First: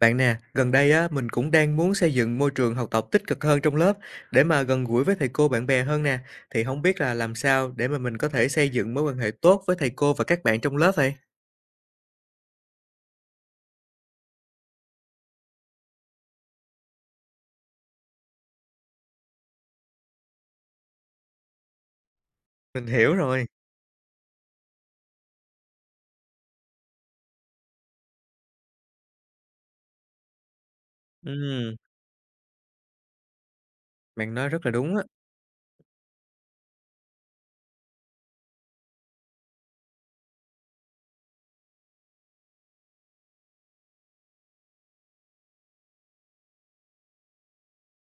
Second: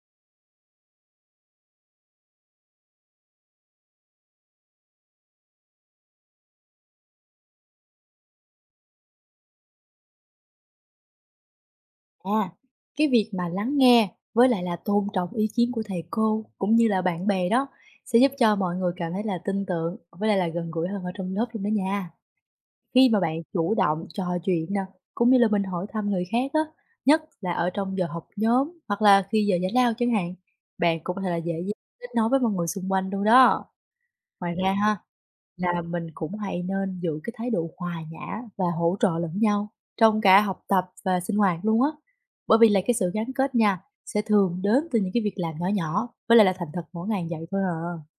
Bạn nè, gần đây á, mình cũng đang muốn xây dựng môi trường học tập tích cực hơn trong lớp để mà gần gũi với thầy cô bạn bè hơn nè. Thì không biết là làm sao để mà mình có thể xây dựng mối quan hệ tốt với thầy cô và các bạn trong lớp vậy? À, cái việc mà lắng nghe với lại là tôn trọng ý kiến của thầy cô cũng như là bạn bè đó sẽ giúp cho mọi người cảm thấy là tin tưởng với lại là gần gũi hơn ở trong lớp luôn đó nha. Mình Khi hiểu mà bạn rồi. chủ động trò chuyện nè, cũng như là mình hỏi thăm người khác á, nhất là ở trong giờ học nhóm hoặc là khi giờ giải lao chẳng hạn, bạn cũng có thể là dễ dàng Ừm, kết nối với mọi người xung quanh luôn đó. bạn nói Ngoài rất là ra ha, đúng á. là mình cũng hãy nên giữ cái thái độ hòa nhã và hỗ trợ lẫn nhau trong cả học tập và sinh hoạt luôn á. Bởi vì là cái sự gắn kết nha, sẽ thường đến từ những cái việc làm nhỏ nhỏ, với lại là thành thật mỗi ngày vậy thôi à.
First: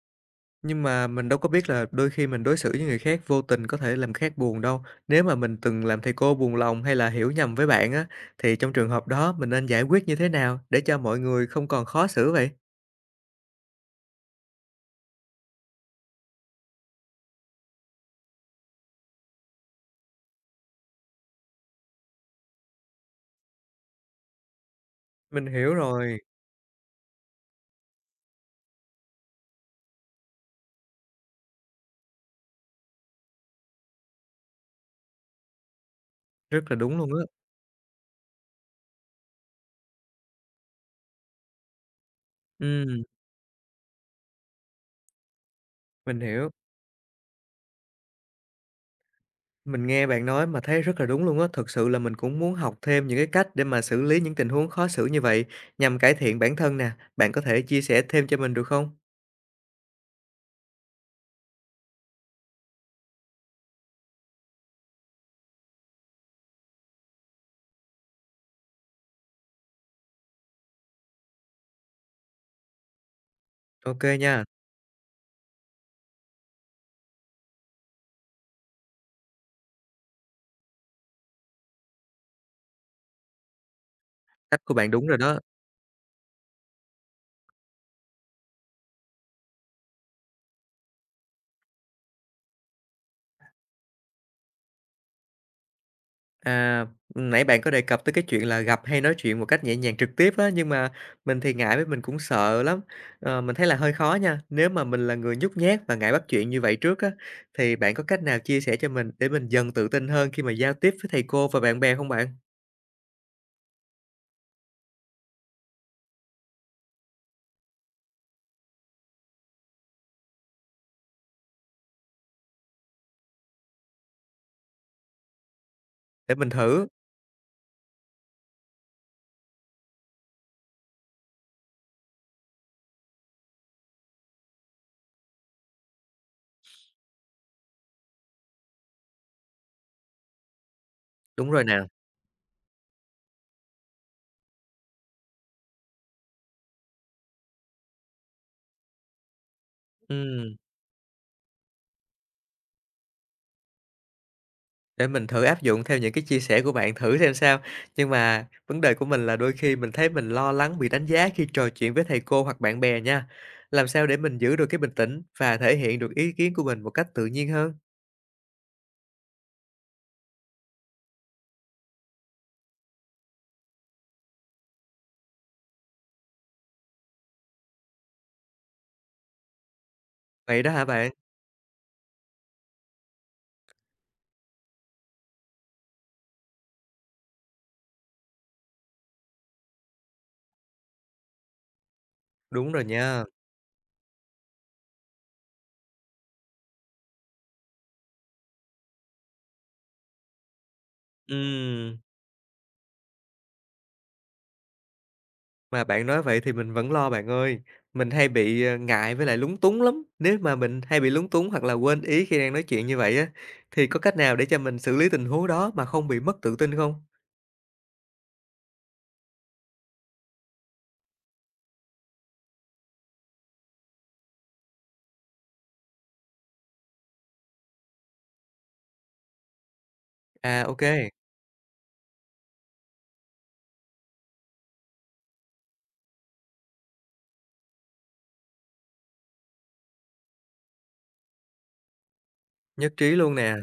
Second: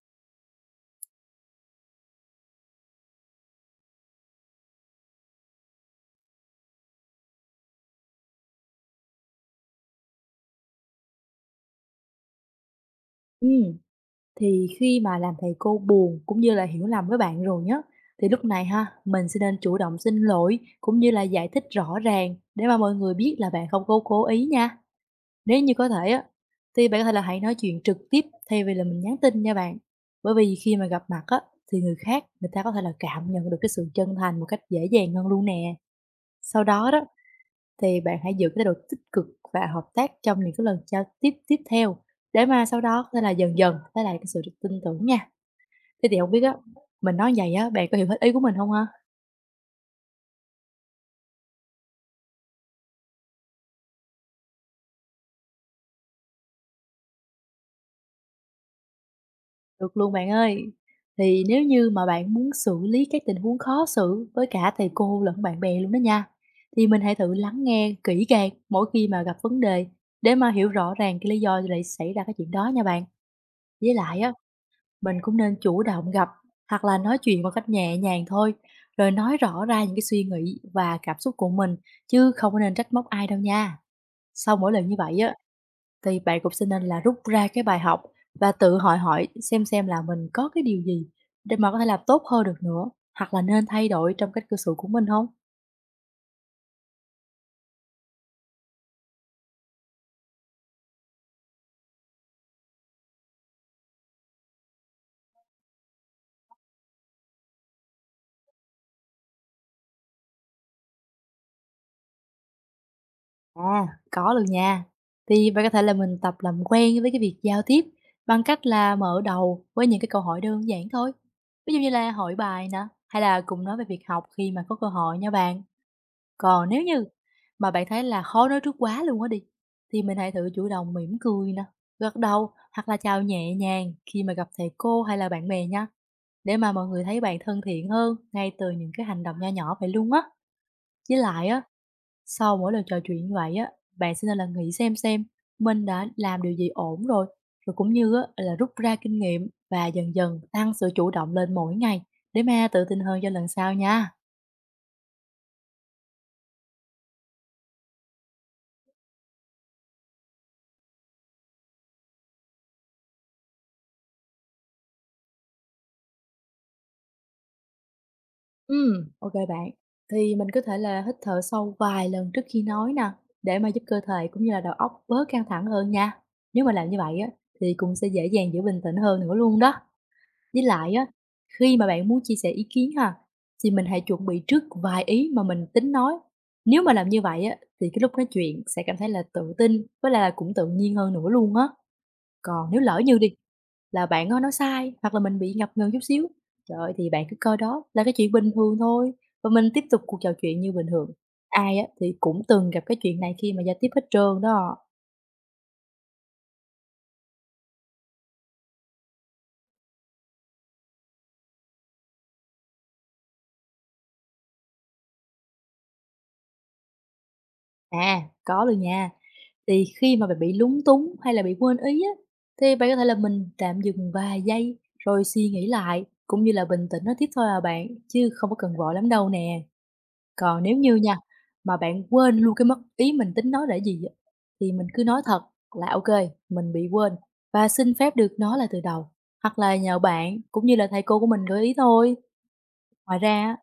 Nhưng mà mình đâu có biết là đôi khi mình đối xử với người khác vô tình có thể làm khác buồn đâu. Nếu mà mình từng làm thầy cô buồn lòng hay là hiểu nhầm với bạn á, thì trong trường hợp đó mình nên giải quyết như thế nào để cho mọi người không còn khó xử vậy? Ừm, thì khi mà làm thầy cô buồn cũng như là hiểu lầm với bạn rồi nhá, thì lúc này ha, mình sẽ nên chủ động xin lỗi cũng như là giải thích rõ ràng để mà mọi người biết là bạn không có cố ý nha. Mình Nếu như hiểu có thể rồi, á, thì bạn có thể là hãy nói chuyện trực tiếp thay vì là mình nhắn tin nha bạn. Bởi vì khi mà gặp mặt á, thì người khác người ta có thể là cảm nhận được cái sự chân thành một cách dễ dàng hơn luôn nè. rất Sau là đó đúng đó luôn á. thì bạn hãy giữ cái thái độ tích cực và hợp tác trong những cái lần giao tiếp tiếp theo để mà sau đó Ừm, có thể là dần dần lấy lại cái sự tin tưởng nha. Thế thì mình không biết hiểu. á, mình nói vậy á, bạn có hiểu hết ý của mình không ha? Mình nghe bạn nói mà thấy rất là đúng luôn á, thực sự là mình cũng muốn học thêm những cái cách để mà xử lý những tình huống khó xử như vậy nhằm cải thiện bản thân nè. Bạn có thể chia sẻ thêm cho mình được không? Được luôn bạn ơi. Thì nếu như mà bạn muốn xử lý các tình huống khó xử với cả thầy cô lẫn bạn bè luôn đó nha, thì mình hãy thử lắng nghe kỹ càng mỗi khi mà gặp vấn đề để mà hiểu rõ ràng cái lý do lại xảy ra cái chuyện đó nha bạn. Với OK lại á, nha, mình cũng nên chủ động gặp hoặc là nói chuyện một cách nhẹ nhàng thôi, rồi nói rõ ra những cái suy nghĩ và cảm xúc của mình chứ không có nên trách móc ai đâu nha. Sau cách mỗi của lần bạn như đúng rồi vậy á, đó. thì bạn cũng sẽ nên là rút ra cái bài học và tự hỏi hỏi xem là mình có cái điều gì để mà có thể làm tốt hơn được nữa, hoặc là nên thay đổi trong cách cư xử của mình không. À, nãy bạn có đề cập tới cái chuyện là gặp hay nói chuyện một cách nhẹ nhàng trực tiếp á, nhưng mà mình thì ngại với mình cũng sợ lắm, mình thấy là hơi khó nha. Nếu mà mình là người nhút nhát và ngại bắt chuyện như vậy trước á, thì bạn có cách nào chia sẻ cho mình để mình dần tự tin hơn khi mà giao tiếp với thầy cô và bạn bè không bạn? À. Có luôn nha. Thì bạn có thể là mình tập làm quen với cái việc giao tiếp bằng cách là mở đầu với những cái câu hỏi đơn giản thôi, ví dụ như là hỏi bài nè, hay là cùng nói về việc học khi mà có cơ hội nha bạn. Để mình Còn nếu thử. như mà bạn thấy là khó nói trước quá luôn á đi, thì mình hãy thử chủ động mỉm cười nè, gật đầu hoặc là chào nhẹ nhàng khi mà gặp thầy cô hay là bạn bè nha, để mà mọi người thấy bạn thân thiện hơn ngay từ những cái hành động nho nhỏ vậy luôn á. Với lại Đúng á, rồi nè, sau mỗi lần trò chuyện như vậy á, bạn sẽ nên là nghĩ xem mình đã làm điều gì ổn rồi, rồi cũng như á, là rút ra kinh nghiệm và dần dần ừ. tăng sự chủ động lên mỗi ngày để mà tự tin hơn cho lần sau nha. Để mình thử áp dụng theo những cái chia sẻ của bạn thử xem sao. Nhưng mà vấn đề của mình là đôi khi mình thấy mình lo lắng bị đánh giá khi trò chuyện với thầy cô hoặc bạn bè nha. Làm sao để mình giữ được cái bình tĩnh và thể hiện được ý kiến của mình một cách tự nhiên hơn? Ừm, ok bạn. Thì mình có thể là hít thở sâu vài lần trước khi nói nè, để mà giúp cơ thể cũng như là đầu óc bớt căng thẳng hơn nha. Nếu mà làm như vậy á, thì cũng sẽ dễ dàng giữ bình tĩnh hơn nữa luôn đó. Vậy Với đó hả lại á, bạn? khi mà bạn muốn chia sẻ ý kiến ha, thì mình hãy chuẩn bị trước vài ý mà mình tính nói. Nếu mà làm như vậy á, thì cái lúc nói chuyện sẽ cảm thấy là tự tin với lại là cũng tự nhiên hơn nữa luôn á. Còn Đúng nếu rồi lỡ như nha. đi là bạn đó nói sai hoặc là mình bị ngập ngừng chút xíu. Trời ơi, thì bạn cứ coi đó là cái chuyện bình thường thôi và mình tiếp tục cuộc trò chuyện như bình thường. Ai á Ừm, thì cũng từng gặp cái chuyện này khi mà giao tiếp hết trơn đó. mà bạn nói vậy thì mình vẫn lo bạn ơi. Mình hay bị ngại với lại lúng túng lắm. Nếu mà mình hay bị lúng túng hoặc là quên ý khi đang nói chuyện như vậy á, thì có cách nào để cho mình xử lý tình huống đó mà không bị mất tự tin không? À, có luôn nha. Thì khi mà bạn bị lúng túng hay là bị quên ý á, thì bạn có thể là mình tạm dừng vài giây rồi suy nghĩ lại cũng như là bình tĩnh nói tiếp thôi à bạn, chứ không có cần vội lắm đâu nè. Còn À nếu ok, như nha, mà bạn quên luôn cái mất ý mình tính nói để gì á, thì mình cứ nói thật là ok, mình bị quên và xin phép được nói lại từ đầu, hoặc là nhờ bạn cũng như là thầy cô của mình gợi ý thôi. nhất trí Ngoài luôn ra nè. á,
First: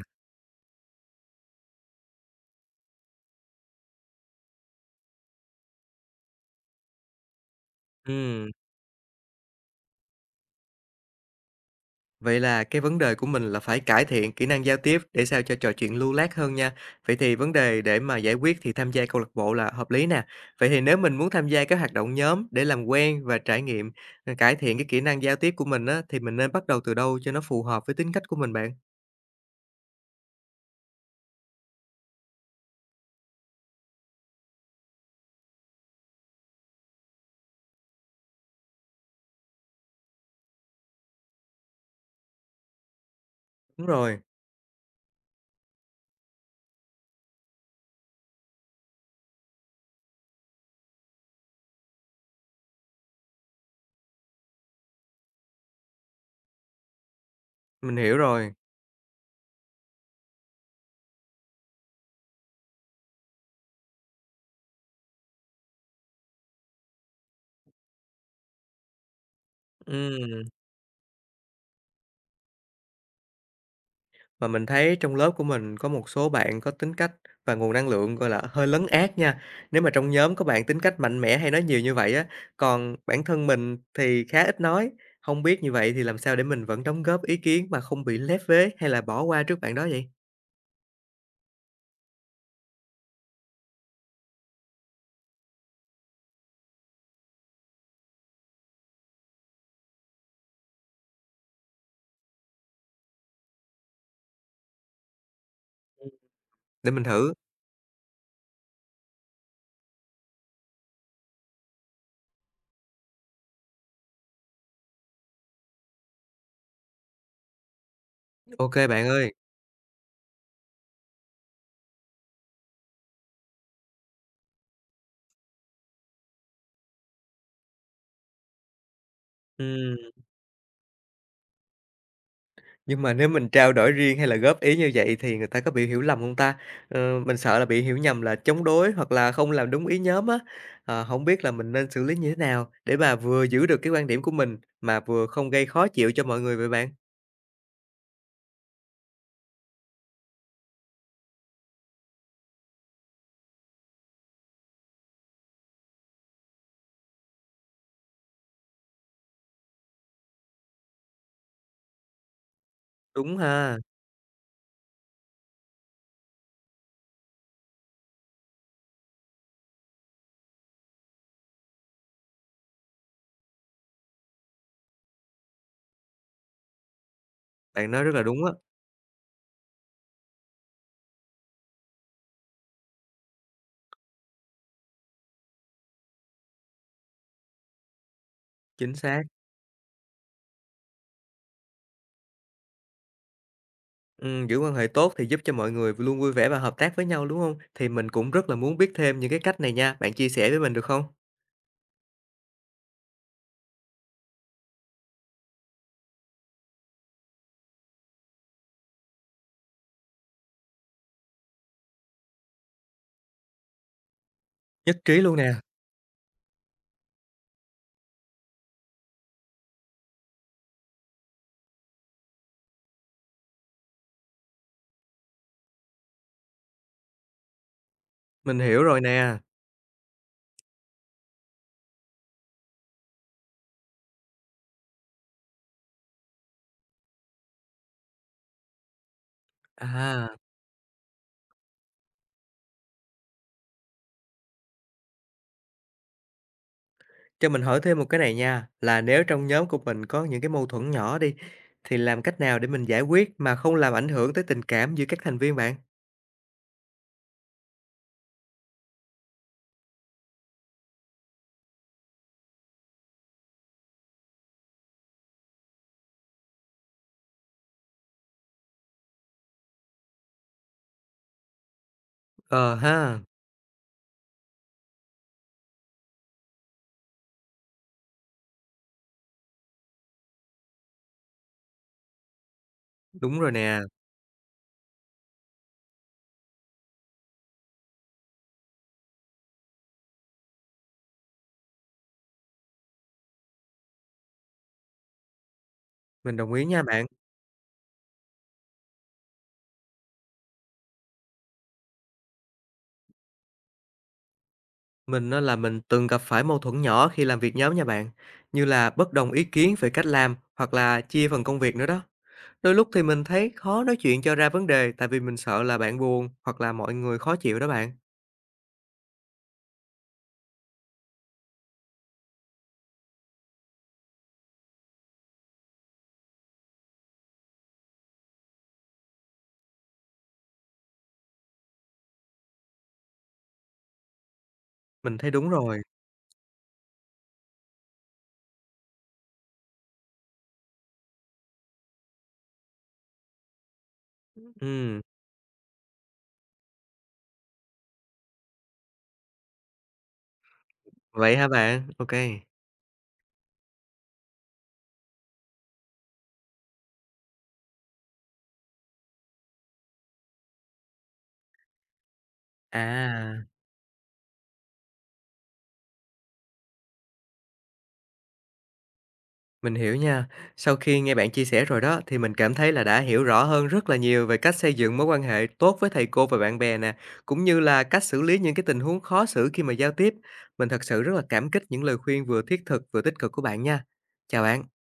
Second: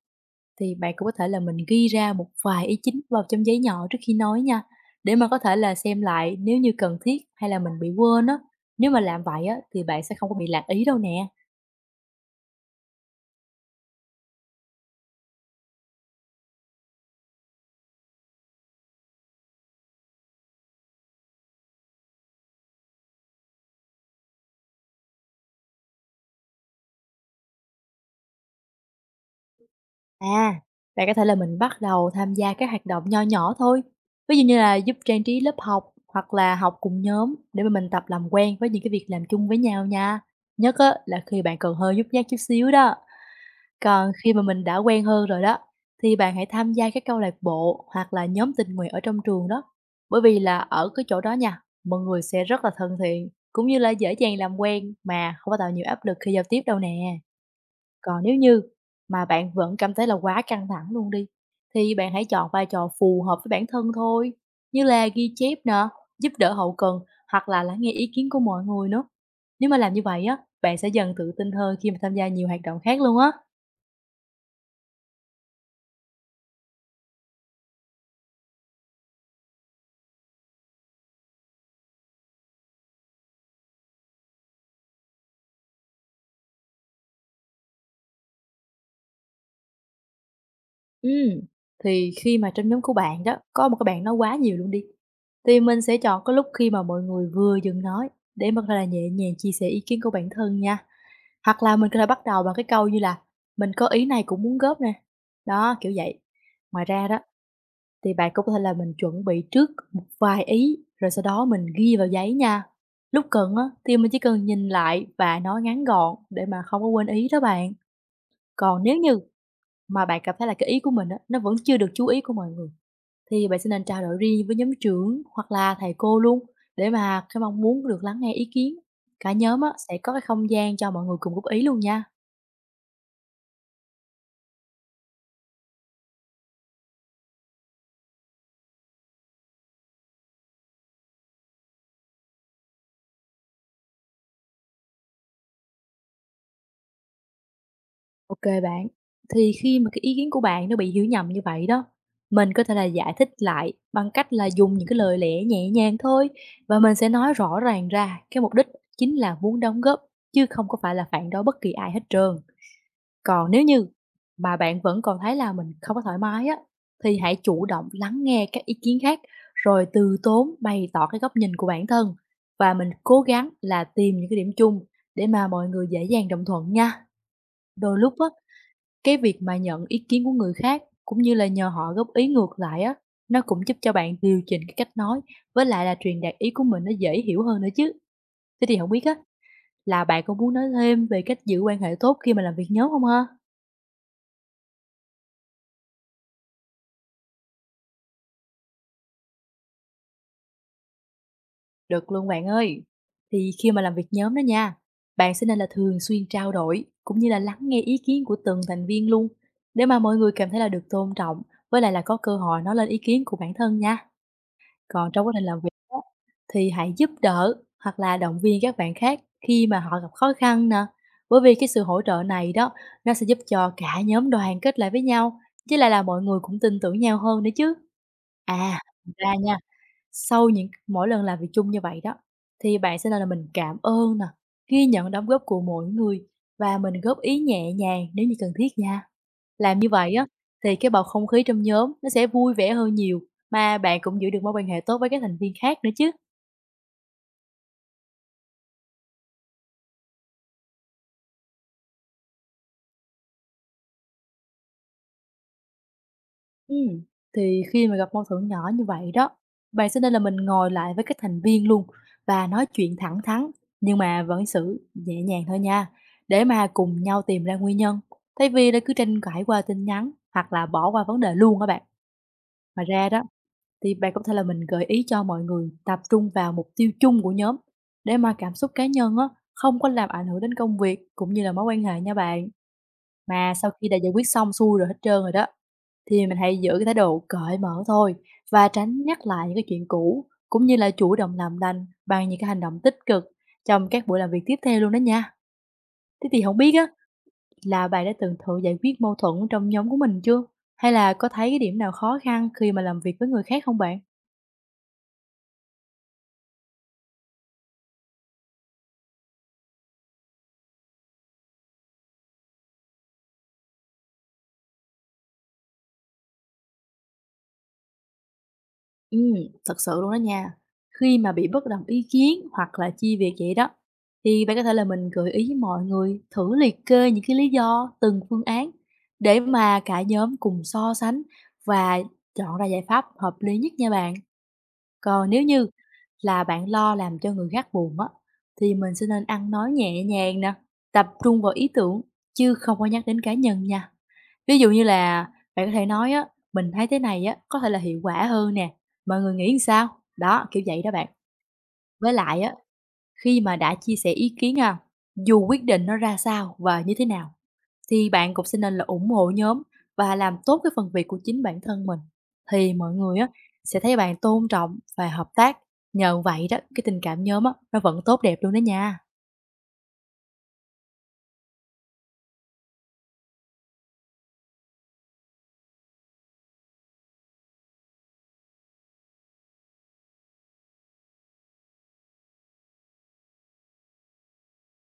thì bạn cũng có thể là mình ghi ra một vài ý chính vào trong giấy nhỏ trước khi nói nha, để mà có thể là xem lại nếu như cần thiết hay là mình bị quên á. Ừm. Nếu mà làm vậy á, thì bạn sẽ không có bị lạc ý đâu nè. Vậy là cái vấn đề của mình là phải cải thiện kỹ năng giao tiếp để sao cho trò chuyện lưu loát hơn nha. Vậy thì vấn đề để mà giải quyết thì tham gia câu lạc bộ là hợp lý nè. Vậy thì nếu mình muốn tham gia các hoạt động nhóm để làm quen và trải nghiệm, cải thiện cái kỹ năng giao tiếp của mình á, thì mình nên bắt đầu từ đâu cho nó phù hợp với tính cách của mình bạn? À, bạn có thể là mình bắt đầu tham gia các hoạt động nho nhỏ thôi. Ví dụ như là giúp trang trí lớp học hoặc là học cùng nhóm để mà mình tập làm quen với những cái việc làm chung với nhau nha. Nhất á, là khi bạn còn hơi nhút nhát chút xíu đó. Đúng Còn rồi, khi mà mình đã quen hơn rồi đó, thì bạn hãy tham gia các câu lạc bộ hoặc là nhóm tình nguyện ở trong trường đó. Bởi vì là ở cái chỗ đó nha, mọi người sẽ rất là thân thiện, cũng như là dễ dàng làm quen mà không có tạo nhiều áp lực khi giao tiếp đâu nè. mình hiểu Còn nếu rồi. như mà bạn vẫn cảm thấy là quá căng thẳng luôn đi, thì bạn hãy chọn vai trò phù hợp với bản thân thôi, như là ghi chép nè, giúp đỡ hậu cần hoặc là lắng nghe ý kiến của mọi người nữa. Nếu mà làm như vậy á, Ừm. bạn sẽ dần tự tin hơn khi mà tham gia nhiều hoạt động khác luôn á. Và mình thấy trong lớp của mình có một số bạn có tính cách và nguồn năng lượng, gọi là, hơi lấn át nha. Nếu mà trong nhóm có bạn tính cách mạnh mẽ hay nói nhiều như vậy á, còn bản thân mình thì khá ít nói. Không biết như vậy thì làm sao để mình vẫn đóng góp ý kiến mà không bị lép vế hay là bỏ qua trước bạn đó vậy? Ừm, thì khi mà trong nhóm của bạn đó, có một cái bạn nói quá nhiều luôn đi, thì mình sẽ chọn cái lúc khi mà mọi người vừa dừng nói để mà có thể là nhẹ nhàng chia sẻ ý kiến của bản thân nha. Hoặc là mình có thể bắt đầu bằng cái câu như là "Mình có ý này cũng muốn góp nè." Đó, kiểu vậy. Ngoài Để mình ra đó, thử. thì bạn cũng có thể là mình chuẩn bị trước một vài ý, rồi sau đó mình ghi vào giấy nha. Lúc cần á, thì mình chỉ cần nhìn lại và nói ngắn gọn để mà không có quên ý đó bạn. Ok Còn nếu bạn như ơi. mà bạn cảm thấy là cái ý của mình á, nó vẫn chưa được chú ý của mọi người, thì bạn sẽ nên trao đổi riêng với nhóm trưởng hoặc là thầy cô luôn, để mà cái mong muốn được lắng nghe ý kiến. Cả nhóm á, sẽ có cái không gian cho mọi người cùng góp ý luôn nha. Nhưng mà nếu mình trao đổi riêng hay là góp ý như vậy thì người ta có bị hiểu lầm không ta? Ờ, mình sợ là bị hiểu nhầm là chống đối hoặc là không làm đúng ý nhóm á. Ờ, hổng biết là mình nên xử lý như thế nào để mà vừa giữ được cái quan điểm của mình mà vừa không gây khó chịu cho mọi người vậy bạn? Ok bạn, thì khi mà cái ý kiến của bạn nó bị hiểu nhầm như vậy đó, mình có thể là giải thích lại bằng cách là dùng những cái lời lẽ nhẹ nhàng thôi và mình sẽ nói rõ ràng ra cái mục đích chính là muốn đóng góp, chứ không có phải là phản đối bất kỳ ai hết trơn. Đúng Còn nếu ha, như mà bạn vẫn còn thấy là mình không có thoải mái á, thì hãy chủ động lắng nghe các ý kiến khác, rồi từ tốn bày tỏ cái góc nhìn của bản thân và mình cố gắng là tìm những cái điểm chung để mà mọi người dễ dàng đồng thuận nha. bạn Đôi nói rất lúc là á, đúng á, cái việc mà nhận ý kiến của người khác cũng như là nhờ họ góp ý ngược lại á, nó cũng giúp cho bạn điều chỉnh cái cách nói với lại là truyền đạt ý của mình nó dễ hiểu hơn nữa chứ. Thế thì không chính biết á, xác. là bạn có muốn nói thêm về cách giữ quan hệ tốt khi mà làm việc nhóm không ha? Giữ quan hệ tốt thì giúp cho mọi người luôn vui vẻ và hợp tác với nhau, đúng không? Thì mình cũng rất là muốn biết thêm những cái cách này nha, bạn chia sẻ với mình được không? Được luôn bạn ơi. Thì khi mà làm việc nhóm đó nha, bạn sẽ nên là thường xuyên trao đổi cũng như là lắng nghe ý kiến của từng thành viên luôn, để mà mọi người cảm thấy là được tôn trọng với lại là có cơ hội nói lên ý kiến của bản thân nha. Nhất Còn trí trong quá luôn trình nè, làm việc đó, thì hãy giúp đỡ hoặc là động viên các bạn khác khi mà họ gặp khó khăn nè. Bởi vì cái sự hỗ trợ này đó, nó sẽ giúp cho cả nhóm đoàn kết lại với nhau, chứ lại là mọi người cũng tin tưởng nhau hơn nữa chứ. mình À, hiểu rồi ra nè. nha, sau những mỗi lần làm việc chung như vậy đó, thì bạn sẽ là mình cảm ơn nè, ghi nhận đóng góp của mỗi người và mình góp ý nhẹ nhàng nếu như cần thiết nha. Làm như vậy á, À. thì cái bầu không khí trong nhóm nó sẽ vui vẻ hơn nhiều, mà bạn cũng giữ được mối quan hệ tốt với các thành viên khác nữa chứ. Cho mình hỏi thêm một cái này nha, là nếu trong nhóm của mình có những cái mâu thuẫn nhỏ đi, thì làm cách nào để mình giải quyết mà không làm ảnh hưởng tới tình cảm giữa các thành viên bạn? Ừm, thì khi mà gặp mâu thuẫn nhỏ như vậy đó, bạn sẽ nên là mình ngồi lại với các thành viên luôn và nói chuyện thẳng thắn, nhưng mà vẫn xử nhẹ nhàng thôi nha, để mà cùng nhau tìm ra nguyên nhân. Thay vì là cứ tranh cãi qua tin nhắn hoặc là bỏ qua vấn đề luôn các bạn. Ờ Ngoài ra ha, đó, thì bạn có thể là mình gợi ý cho mọi người tập trung vào mục tiêu chung của nhóm, để mà cảm xúc cá nhân á không có làm ảnh hưởng đến công việc cũng như là mối quan hệ nha bạn. đúng rồi Mà sau nè, khi đã giải quyết xong xuôi rồi hết trơn rồi đó, thì mình hãy giữ cái thái độ cởi mở thôi và tránh nhắc lại những cái chuyện cũ, cũng như là chủ động làm lành bằng những cái hành động tích cực trong các buổi làm việc tiếp theo luôn đó nha. Thế mình thì đồng không ý biết nha á, bạn. là bạn đã từng thử giải quyết mâu thuẫn trong nhóm của mình chưa? Hay là có thấy cái điểm nào khó khăn khi mà làm việc với người khác không bạn? Mình á là mình từng gặp phải mâu thuẫn nhỏ khi làm việc nhóm nha bạn, như là bất đồng ý kiến về cách làm hoặc là chia phần công việc nữa đó. Đôi lúc thì mình thấy khó nói chuyện cho ra vấn đề tại vì mình sợ là bạn buồn hoặc là mọi người khó chịu đó bạn. Ừm, Thật sự luôn đó nha. Khi mà bị bất đồng ý kiến hoặc là chia việc vậy đó, thì bạn có thể là mình gợi ý với mọi người thử liệt kê những cái lý do từng phương án, để mà cả nhóm cùng so sánh và chọn ra giải pháp hợp lý nhất nha bạn. Mình Còn thấy nếu đúng như rồi. là bạn lo làm cho người khác buồn á, thì mình sẽ nên ăn nói nhẹ nhàng nè, tập trung vào ý tưởng chứ không có nhắc đến cá nhân nha. Ví dụ như Ừ, là bạn có thể nói á, "Mình thấy thế này á, có thể là hiệu quả hơn nè, mọi người nghĩ sao?" Đó, kiểu vậy đó bạn. vậy hả bạn? Ok. Với lại á, khi mà đã chia sẻ ý kiến ha, dù quyết định nó ra sao và như thế nào, thì bạn cũng sẽ nên là ủng hộ nhóm và làm tốt cái phần việc của chính bản thân mình, thì mọi người á, À. sẽ thấy bạn tôn trọng và hợp tác. Nhờ vậy đó, cái tình cảm nhóm á, nó vẫn tốt đẹp luôn đó nha. Mình hiểu nha. Sau khi nghe bạn chia sẻ rồi đó thì mình cảm thấy là đã hiểu rõ hơn rất là nhiều về cách xây dựng mối quan hệ tốt với thầy cô và bạn bè nè, cũng như là cách xử lý những cái tình huống khó xử khi mà giao tiếp. Mình thật sự rất là cảm kích những lời khuyên vừa thiết thực vừa tích cực của bạn nha. Chào bạn.